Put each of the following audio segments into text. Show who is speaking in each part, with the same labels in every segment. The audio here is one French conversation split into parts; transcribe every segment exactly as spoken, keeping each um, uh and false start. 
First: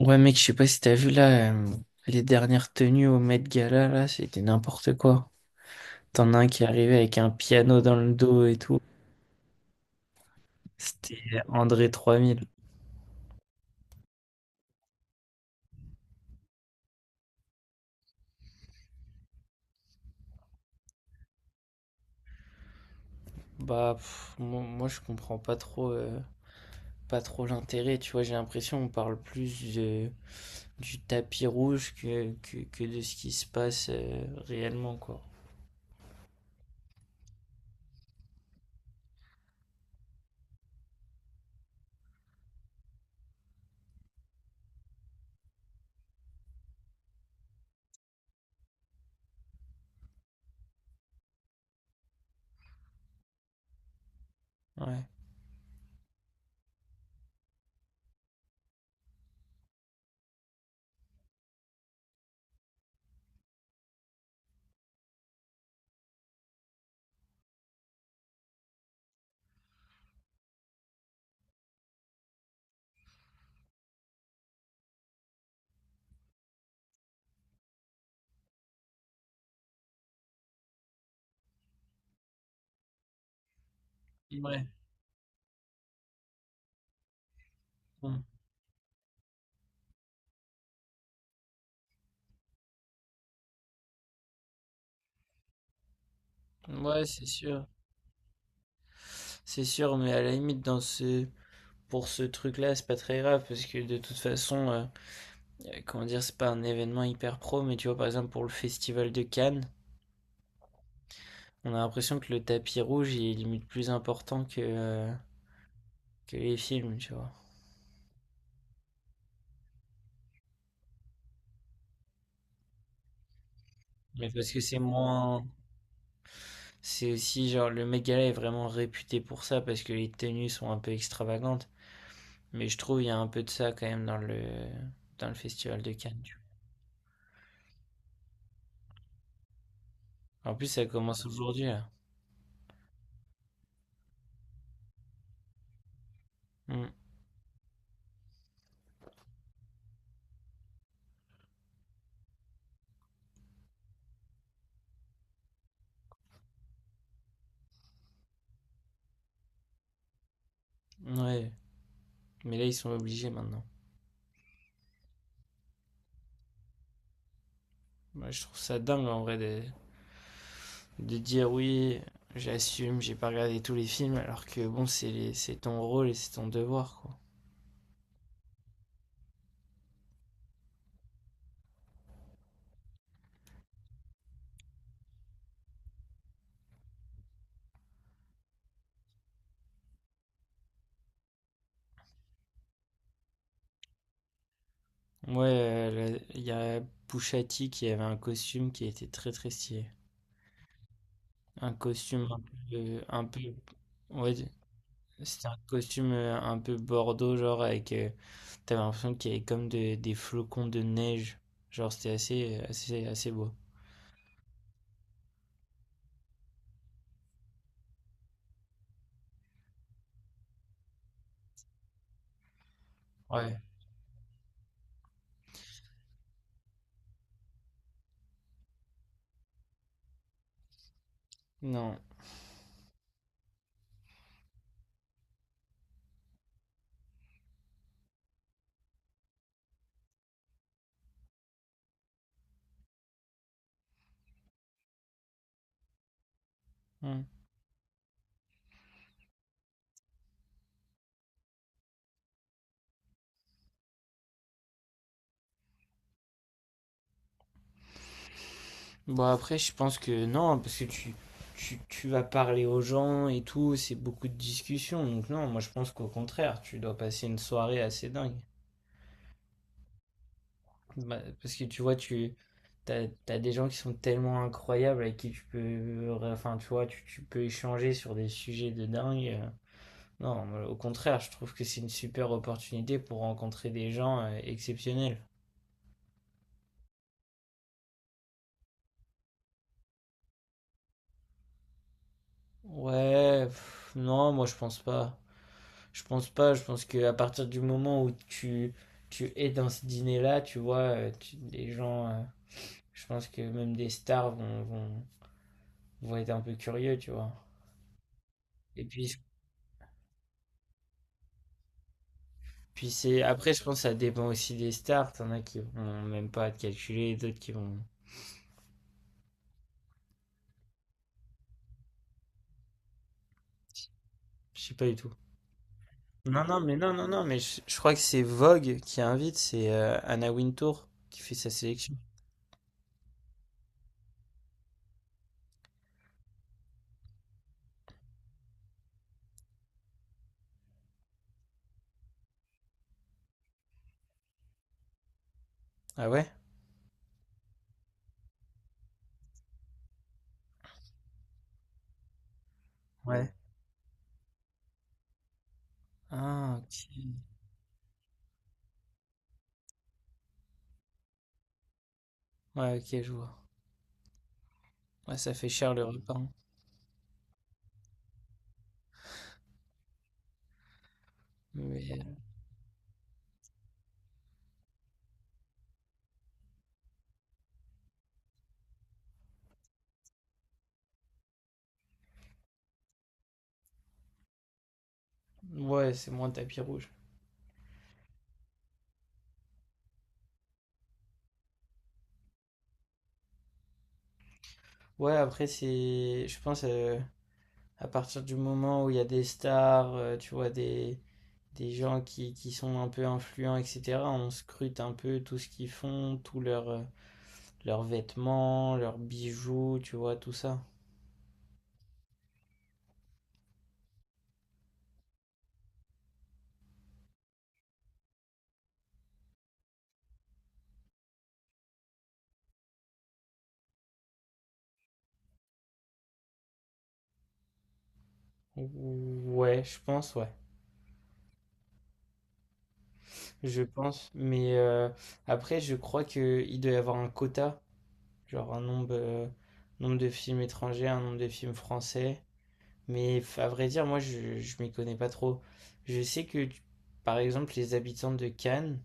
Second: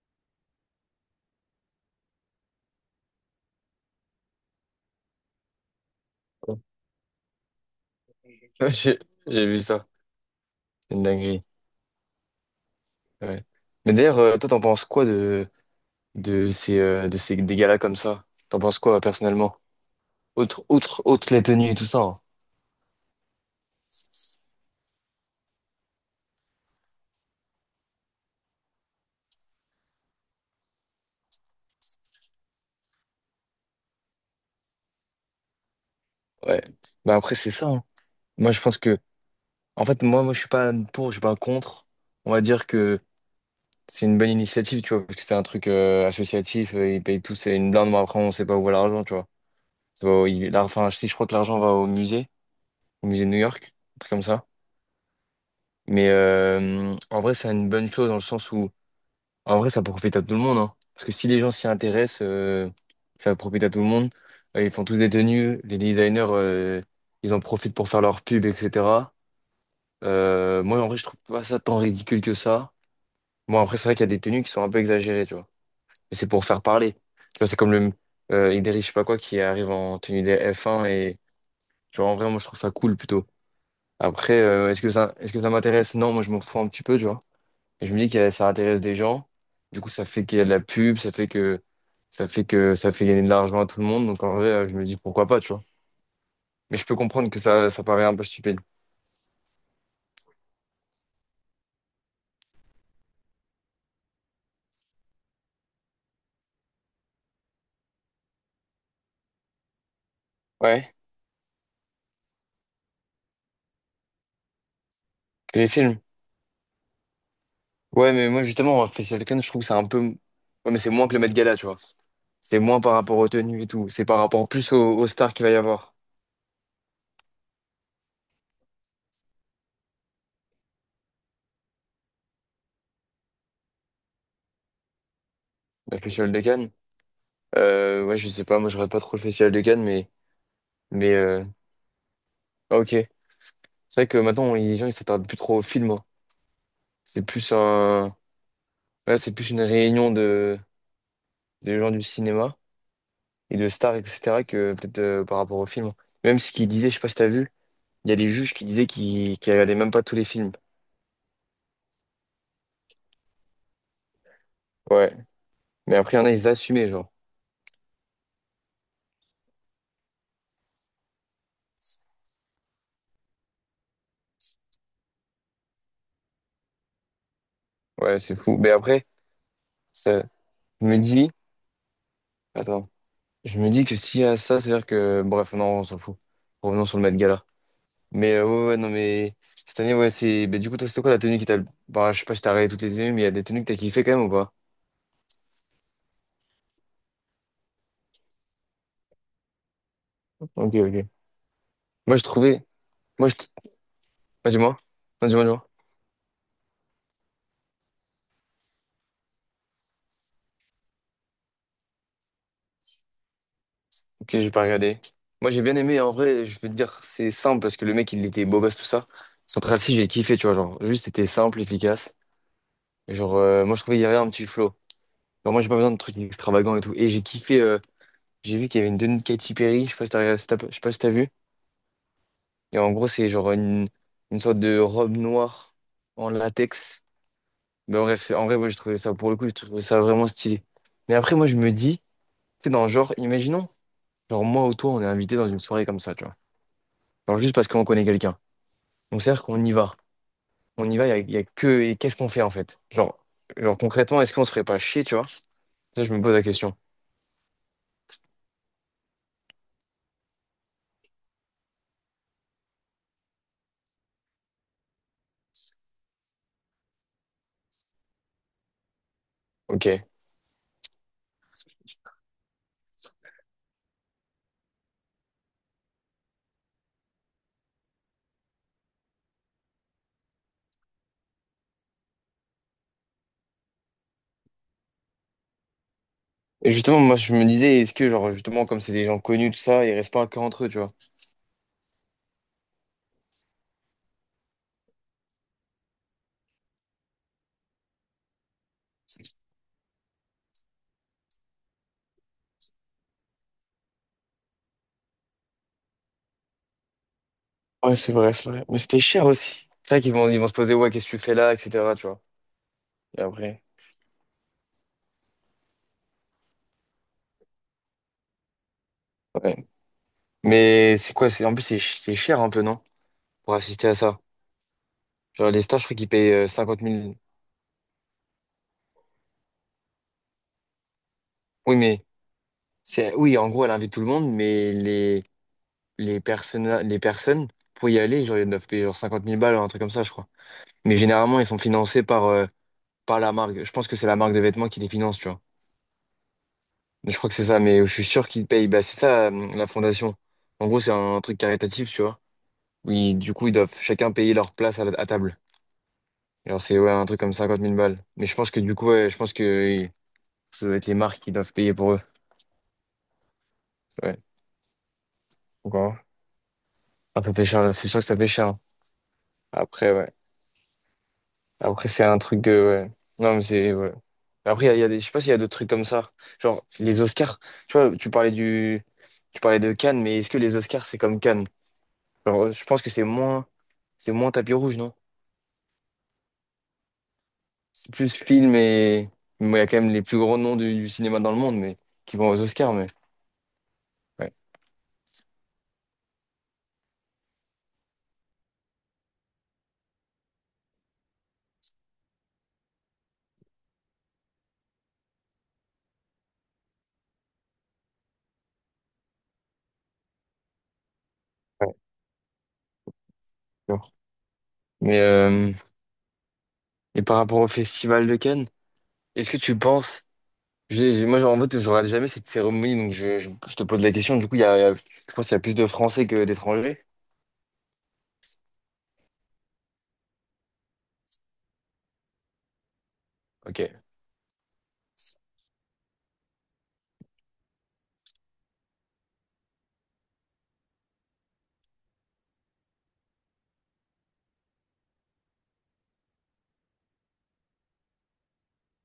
Speaker 1: Ouais, mec, je sais pas si t'as vu là, euh, les dernières tenues au Met Gala, là, c'était n'importe quoi. T'en as un qui est arrivé avec un piano dans le dos et
Speaker 2: Ouais,
Speaker 1: tout.
Speaker 2: J'ai j'ai vu ça, c'est une
Speaker 1: C'était
Speaker 2: dinguerie,
Speaker 1: André trois mille.
Speaker 2: ouais. Mais d'ailleurs, euh, toi, t'en penses quoi de, de ces, euh, de ces des galas comme ça? T'en penses quoi personnellement? Outre, outre, outre les tenues et tout ça, hein.
Speaker 1: Bah, pff, moi, moi, je comprends pas trop, euh, pas trop l'intérêt, tu vois, j'ai l'impression on parle plus de- du tapis rouge que, que, que de ce qui se passe, euh, réellement, quoi.
Speaker 2: Ouais. Bah après, c'est ça, hein. Moi, je pense que, en fait, moi, moi, je suis pas pour, je suis pas contre. On va dire que c'est une bonne initiative, tu vois, parce que c'est un truc euh, associatif, euh, ils payent tous, c'est une blinde, mais après, on sait pas où va l'argent, tu vois. Ça va au- il- là, enfin, si je crois que l'argent va au musée, au musée de New York, un truc comme ça.
Speaker 1: Ouais.
Speaker 2: Mais euh, en vrai, c'est une bonne chose. Dans le sens où En vrai, ça profite à tout le monde, hein. Parce que si les gens s'y intéressent, euh, ça profite à tout le monde. Euh, Ils font tous des tenues, les designers, euh, ils en profitent pour faire leur pub, et cetera. Euh, moi, en vrai, je trouve pas ça tant ridicule que ça. Bon, après, c'est vrai qu'il y a des tenues qui sont un peu exagérées, tu vois. Mais c'est pour faire parler. Tu vois, c'est comme le euh, Idriss, je sais pas quoi, qui arrive en tenue des F un et, genre, en vrai, moi, je trouve ça cool plutôt. Après,
Speaker 1: Ouais.
Speaker 2: euh, est-ce que ça, est-ce que ça m'intéresse? Non, moi, je m'en fous un petit peu, tu vois. Et je me dis que ça intéresse des gens. Du coup, ça fait qu'il y a de la pub, ça fait que ça fait que ça fait gagner de l'argent à tout le monde. Donc en vrai, je me dis pourquoi pas, tu vois. Mais
Speaker 1: Mm.
Speaker 2: je peux
Speaker 1: Ouais, c'est
Speaker 2: comprendre que
Speaker 1: sûr.
Speaker 2: ça, ça paraît un peu stupide.
Speaker 1: C'est sûr, mais à la limite, dans ce... pour ce truc-là, c'est pas très grave, parce que de toute façon... euh, euh, comment dire, c'est pas un événement hyper pro, mais tu vois, par exemple, pour le festival de Cannes,
Speaker 2: Ouais,
Speaker 1: on a l'impression que le tapis rouge il est limite plus important que, euh,
Speaker 2: que les films.
Speaker 1: que les films, tu vois.
Speaker 2: Ouais, mais moi justement, Facial Can, je trouve que c'est un peu. Ouais, mais c'est moins que le Met Gala, tu vois. C'est moins par rapport aux tenues et tout. C'est par
Speaker 1: Mais
Speaker 2: rapport
Speaker 1: parce que
Speaker 2: plus
Speaker 1: c'est
Speaker 2: aux, aux stars
Speaker 1: moins.
Speaker 2: qu'il va y avoir.
Speaker 1: C'est aussi genre le mec Gala est vraiment réputé pour ça parce que les tenues sont un peu extravagantes. Mais je trouve il y a un peu de ça quand même dans le dans le festival de
Speaker 2: Le
Speaker 1: Cannes,
Speaker 2: Festival
Speaker 1: tu
Speaker 2: de Cannes. Euh, ouais, je sais pas, moi je regarde pas trop le Festival de Cannes, mais.
Speaker 1: vois. En plus ça
Speaker 2: Mais
Speaker 1: commence
Speaker 2: euh,
Speaker 1: aujourd'hui là.
Speaker 2: ah, ok. C'est vrai que maintenant, les gens ils s'attardent plus trop aux films, hein.
Speaker 1: Mm.
Speaker 2: C'est plus un. Là, c'est plus une réunion de, de gens du cinéma et de stars, et cetera, que peut-être euh, par rapport au film. Même ce qu'ils disaient, je sais pas si t'as vu, il y a des juges qui disaient qu'ils qu'ils regardaient même pas tous les films.
Speaker 1: Ouais. Mais là ils sont obligés maintenant.
Speaker 2: Ouais. Mais après, il y en a, ils assumaient, genre.
Speaker 1: Moi je trouve ça dingue en vrai de, de dire oui, j'assume, j'ai pas regardé tous les films, alors que bon, c'est les- c'est ton rôle et c'est ton devoir, quoi.
Speaker 2: Ouais, c'est fou. Mais après, ça, je me dis, attends, je me dis que s'il y a ça, c'est-à-dire que, bref, non, on s'en fout. Revenons sur le Met Gala. Mais euh, ouais, ouais, non, mais cette année, ouais, c'est. Mais du coup, toi, c'était quoi la tenue qui t'a. Bah, je sais pas si t'as regardé toutes les tenues, mais il y a des tenues que t'as kiffé quand même ou pas?
Speaker 1: Moi, euh, il y a Pouchati qui avait un costume qui était très très stylé.
Speaker 2: Ok, ok.
Speaker 1: Un
Speaker 2: Moi, je
Speaker 1: costume un
Speaker 2: trouvais.
Speaker 1: peu, euh, un
Speaker 2: Moi, je.
Speaker 1: peu ouais,
Speaker 2: Bah, dis-moi. Non, dis-moi,
Speaker 1: c'était un
Speaker 2: dis-moi.
Speaker 1: costume euh, un peu bordeaux, genre avec, euh, t'avais l'impression qu'il y avait comme de- des flocons de neige, genre c'était assez, euh, assez, assez beau.
Speaker 2: Ok, j'ai pas regardé. Moi, j'ai bien aimé, en vrai, je veux te dire, c'est simple parce que le mec, il était beau gosse, tout ça. Central Cee, j'ai kiffé, tu vois, genre, juste, c'était simple, efficace. Genre,
Speaker 1: Ouais,
Speaker 2: euh, moi, je trouvais qu'il y avait un petit flow. Genre, moi, j'ai pas besoin de trucs extravagants et tout. Et j'ai kiffé, euh, j'ai vu qu'il y avait une tenue de Katy Perry, je sais pas si t'as, regardé- si t'as- je sais pas si t'as vu.
Speaker 1: non.
Speaker 2: Et en gros, c'est genre une, une sorte de robe noire en latex. Mais bref, c'est- en vrai, moi, j'ai trouvé ça, pour le coup, j'ai trouvé ça vraiment stylé. Mais après, moi, je me dis, tu sais, dans le genre, imaginons, genre, moi ou toi, on est invité dans une soirée comme ça, tu vois.
Speaker 1: Hmm.
Speaker 2: Genre, juste parce qu'on connaît quelqu'un. Donc c'est-à-dire qu'on y va. On y va, il y a, y a que... Et qu'est-ce qu'on fait en fait? Genre, genre concrètement, est-ce qu'on se ferait pas chier, tu vois? Ça, je me pose la question.
Speaker 1: Bon, après, je pense que non, parce que tu, tu, tu vas parler aux gens et tout, c'est beaucoup de discussions. Donc, non, moi, je pense qu'au contraire, tu dois passer une soirée assez dingue.
Speaker 2: Ok. Et
Speaker 1: Bah, parce que tu vois, tu t'as, t'as des gens qui sont tellement incroyables avec qui tu peux, enfin, tu vois, tu, tu peux échanger sur des sujets de dingue. Euh, Non, moi, au contraire, je trouve que c'est une super opportunité pour rencontrer des gens euh, exceptionnels.
Speaker 2: justement, moi, je me disais, est-ce que, genre, justement, comme c'est des gens connus, tout ça, ils restent pas que entre eux, tu vois?
Speaker 1: Ouais, pff, non, moi, je pense pas. Je pense pas, je pense qu'à partir du moment où tu, tu es dans ce dîner-là, tu vois, euh, tu- les gens, euh, je pense que même des stars vont, vont, vont être un peu curieux, tu vois.
Speaker 2: Ouais, c'est vrai, c'est vrai. Mais
Speaker 1: Et
Speaker 2: c'était
Speaker 1: puis,
Speaker 2: cher aussi. C'est vrai qu'ils vont, ils vont se poser, ouais, qu'est-ce que tu fais là, et cetera, tu vois?
Speaker 1: puis
Speaker 2: Et
Speaker 1: c'est, après, je
Speaker 2: après,
Speaker 1: pense que ça dépend aussi des stars. T'en as qui vont même pas te calculer, d'autres qui vont,
Speaker 2: ouais. Mais c'est quoi? C'est, en plus, c'est ch- c'est cher un peu, non? Pour assister à ça.
Speaker 1: je sais pas du tout.
Speaker 2: Genre, les stars je crois qu'ils payent
Speaker 1: Non,
Speaker 2: euh,
Speaker 1: non, mais
Speaker 2: 50
Speaker 1: non, non,
Speaker 2: 000.
Speaker 1: non, mais je, je crois que c'est Vogue qui invite, c'est euh, Anna Wintour qui fait sa
Speaker 2: Oui,
Speaker 1: sélection.
Speaker 2: mais c'est, oui, en gros, elle invite tout le monde, mais les, les personnes, les personnes, pour y aller, genre, ils doivent payer genre cinquante mille balles, un truc comme ça, je crois. Mais généralement, ils sont financés par, euh, par la marque. Je pense que c'est la marque de vêtements qui les finance, tu vois.
Speaker 1: Ah ouais?
Speaker 2: Mais Je crois que c'est ça, mais je suis sûr qu'ils payent. Bah, c'est ça, euh, la fondation. En gros, c'est un truc caritatif, tu vois. Oui,
Speaker 1: Ouais.
Speaker 2: du coup, ils doivent chacun payer leur place à, la- à table.
Speaker 1: Ah,
Speaker 2: Alors,
Speaker 1: ok.
Speaker 2: c'est ouais, un truc comme cinquante mille balles. Mais je pense que du coup, ouais, je pense que euh, ça doit être les marques qui doivent payer pour eux.
Speaker 1: Ouais, ok, je vois.
Speaker 2: Ouais.
Speaker 1: Ouais, ça fait cher le
Speaker 2: Pourquoi?
Speaker 1: repas, hein.
Speaker 2: Ah, ça fait cher, c'est sûr que ça fait cher, hein. Après, ouais.
Speaker 1: Mais,
Speaker 2: Après, c'est un truc de. Ouais. Non, mais c'est. Ouais. Après, il y a, il y a des... je sais pas s'il y a d'autres trucs comme ça. Genre, les Oscars. Tu vois, tu parlais du. Tu parlais de Cannes, mais est-ce que les Oscars, c'est comme Cannes? Genre, je pense que c'est moins. C'est moins tapis rouge, non?
Speaker 1: ouais, c'est moins tapis rouge.
Speaker 2: C'est plus film et. Bon, il y a quand même les plus grands noms du, du cinéma dans le monde, mais qui vont aux Oscars, mais. Ouais.
Speaker 1: Ouais, après, c'est. Je pense euh, à partir du moment où il y a des stars, euh, tu vois, des, des gens qui, qui sont un peu influents, et cetera, on scrute un peu tout ce qu'ils font, tous leurs euh, leurs vêtements, leurs bijoux, tu vois, tout ça.
Speaker 2: Ouais, bon. Mais. euh, Et par rapport au Festival de Cannes, est-ce que tu penses. j'ai- j'ai- Moi, genre, en fait, je regarde jamais cette cérémonie, donc je, je- je te pose la question. Du coup, il y a... il y a- je pense qu'il y a plus de Français que d'étrangers.
Speaker 1: Ouais, je pense, ouais. Je
Speaker 2: Ok.
Speaker 1: pense. Mais euh, après, je crois qu'il doit y avoir un quota, genre un nombre, euh, nombre de films étrangers, un nombre de films français. Mais à vrai dire, moi, je, je m'y connais pas trop. Je sais que, tu- par exemple, les habitants de Cannes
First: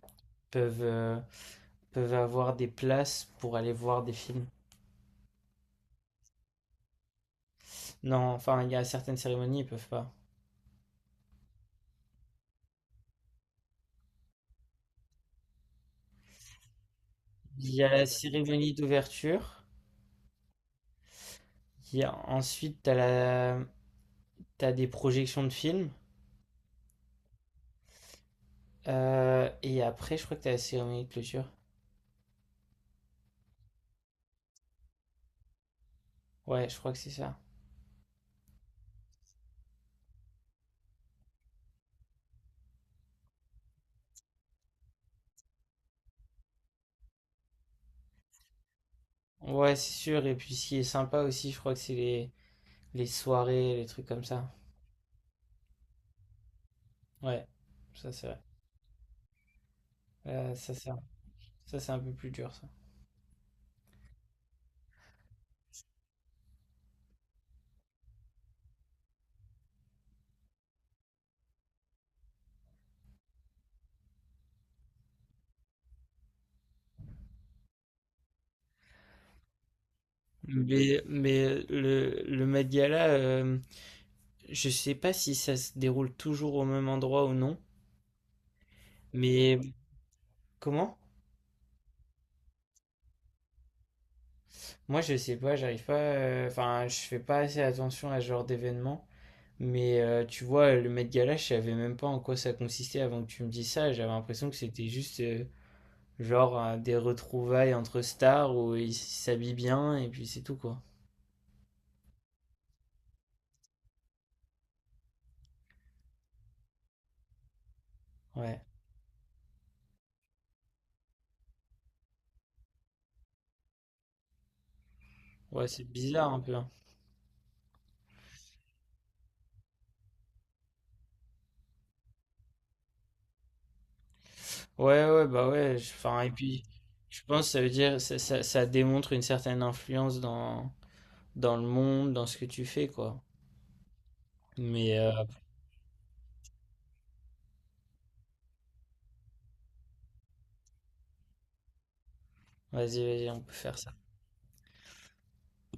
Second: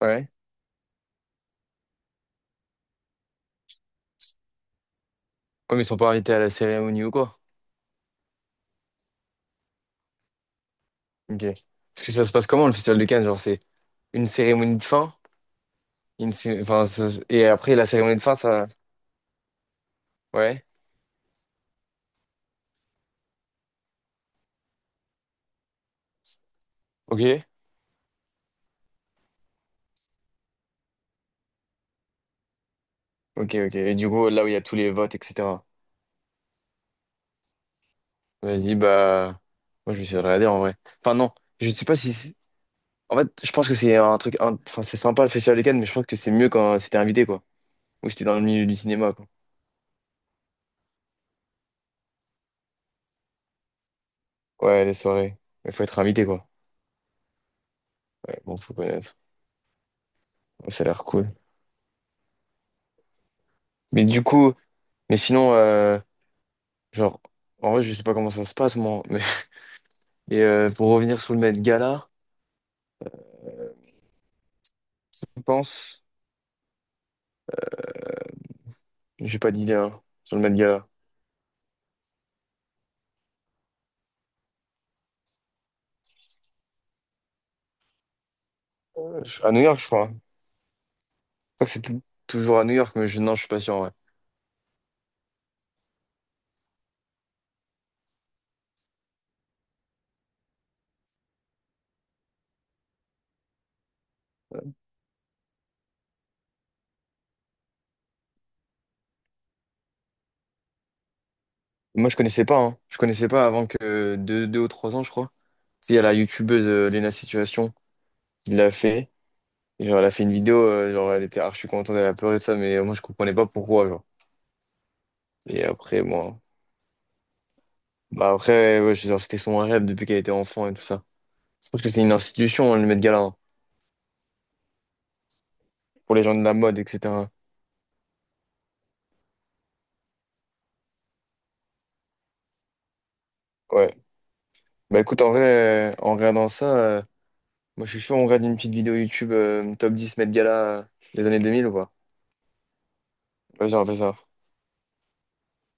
Speaker 2: Ouais.
Speaker 1: peuvent, euh, peuvent avoir des places pour aller voir des films.
Speaker 2: Ouais, mais ils sont pas invités à la cérémonie ou quoi?
Speaker 1: Non, enfin, il y a certaines cérémonies, ils peuvent pas.
Speaker 2: Ok. Parce que ça se passe comment le festival de Cannes? Genre, c'est une cérémonie de fin? Une cé- enfin, ça- et
Speaker 1: Il
Speaker 2: après,
Speaker 1: y
Speaker 2: la
Speaker 1: a la
Speaker 2: cérémonie de fin, ça.
Speaker 1: cérémonie d'ouverture.
Speaker 2: Ouais.
Speaker 1: Il y a ensuite, t'as la, t'as des projections de films.
Speaker 2: Ok.
Speaker 1: Euh, et après, je crois que t'as la cérémonie de clôture.
Speaker 2: Ok, ok. Et du coup, là où il y a tous les votes, et cetera.
Speaker 1: Ouais, je crois que c'est ça.
Speaker 2: Vas-y, bah. Moi, je vais essayer de regarder en vrai. Enfin, non. Je sais pas si c'est-. En fait, je pense que c'est un truc. un- Enfin, c'est sympa le festival de Cannes, mais je pense que c'est mieux quand c'était invité, quoi. Ou c'était dans le milieu du cinéma, quoi.
Speaker 1: Ouais, c'est sûr. Et puis, ce qui est sympa aussi, je crois que c'est les, les soirées, les trucs comme ça.
Speaker 2: Ouais, les soirées. Il faut être invité, quoi.
Speaker 1: Ouais, ça c'est vrai.
Speaker 2: Ouais, bon, faut connaître.
Speaker 1: Euh,
Speaker 2: Ouais,
Speaker 1: ça,
Speaker 2: Ça a
Speaker 1: c'est un...
Speaker 2: l'air cool.
Speaker 1: ça, c'est un peu plus dur, ça.
Speaker 2: Mais du coup. Mais sinon. euh, Genre, en vrai, je sais pas comment ça se passe, moi. Mais... Et euh, pour revenir sur le Met Gala, je pense, j'ai pas d'idée, hein, sur le Met Gala.
Speaker 1: Mais, mais le, le Met Gala, euh, je sais pas si ça se déroule toujours au même endroit ou non,
Speaker 2: Euh, je- À
Speaker 1: mais
Speaker 2: New York, je crois. Je
Speaker 1: comment?
Speaker 2: crois que c'est tou- toujours à New York, mais je... non, je suis pas sûr, ouais.
Speaker 1: Moi, je sais pas, j'arrive pas, euh, enfin, je fais pas assez attention à ce genre d'événement, mais euh, tu vois, le Met Gala, je savais même pas en quoi ça consistait avant que tu me dises ça, j'avais l'impression que c'était juste, euh, genre, euh, des retrouvailles entre stars où ils s'habillent bien et puis c'est tout, quoi.
Speaker 2: Moi, je connaissais pas, hein. Je connaissais pas avant que deux, deux ou trois ans, je crois. Si, il y a la youtubeuse euh, Lena Situation qui
Speaker 1: Ouais,
Speaker 2: l'a fait. Et genre, elle a fait une vidéo, euh, genre, elle était archi contente, elle a pleuré de ça, mais euh, moi, je comprenais pas pourquoi, genre. Et
Speaker 1: ouais, c'est
Speaker 2: après,
Speaker 1: bizarre un
Speaker 2: moi.
Speaker 1: peu, hein.
Speaker 2: Bah, après, ouais, genre, c'était son rêve depuis qu'elle était enfant et tout ça. Je pense que c'est une institution, hein, le Met Gala, hein,
Speaker 1: Ouais, ouais, bah ouais, je-
Speaker 2: pour
Speaker 1: enfin,
Speaker 2: les
Speaker 1: et
Speaker 2: gens de la
Speaker 1: puis,
Speaker 2: mode,
Speaker 1: je
Speaker 2: et cetera.
Speaker 1: pense que ça veut dire, ça, ça, ça démontre une certaine influence dans, dans le monde, dans ce que tu fais, quoi.
Speaker 2: Ouais.
Speaker 1: Mais,
Speaker 2: Bah
Speaker 1: euh,
Speaker 2: écoute, en vrai, euh, en regardant ça, euh, moi je suis chaud, on regarde une petite vidéo YouTube euh, top dix, Met Gala euh, des années deux mille ou quoi.
Speaker 1: vas-y, vas-y, on peut
Speaker 2: Vas-y,
Speaker 1: faire
Speaker 2: on
Speaker 1: ça.
Speaker 2: fait ça.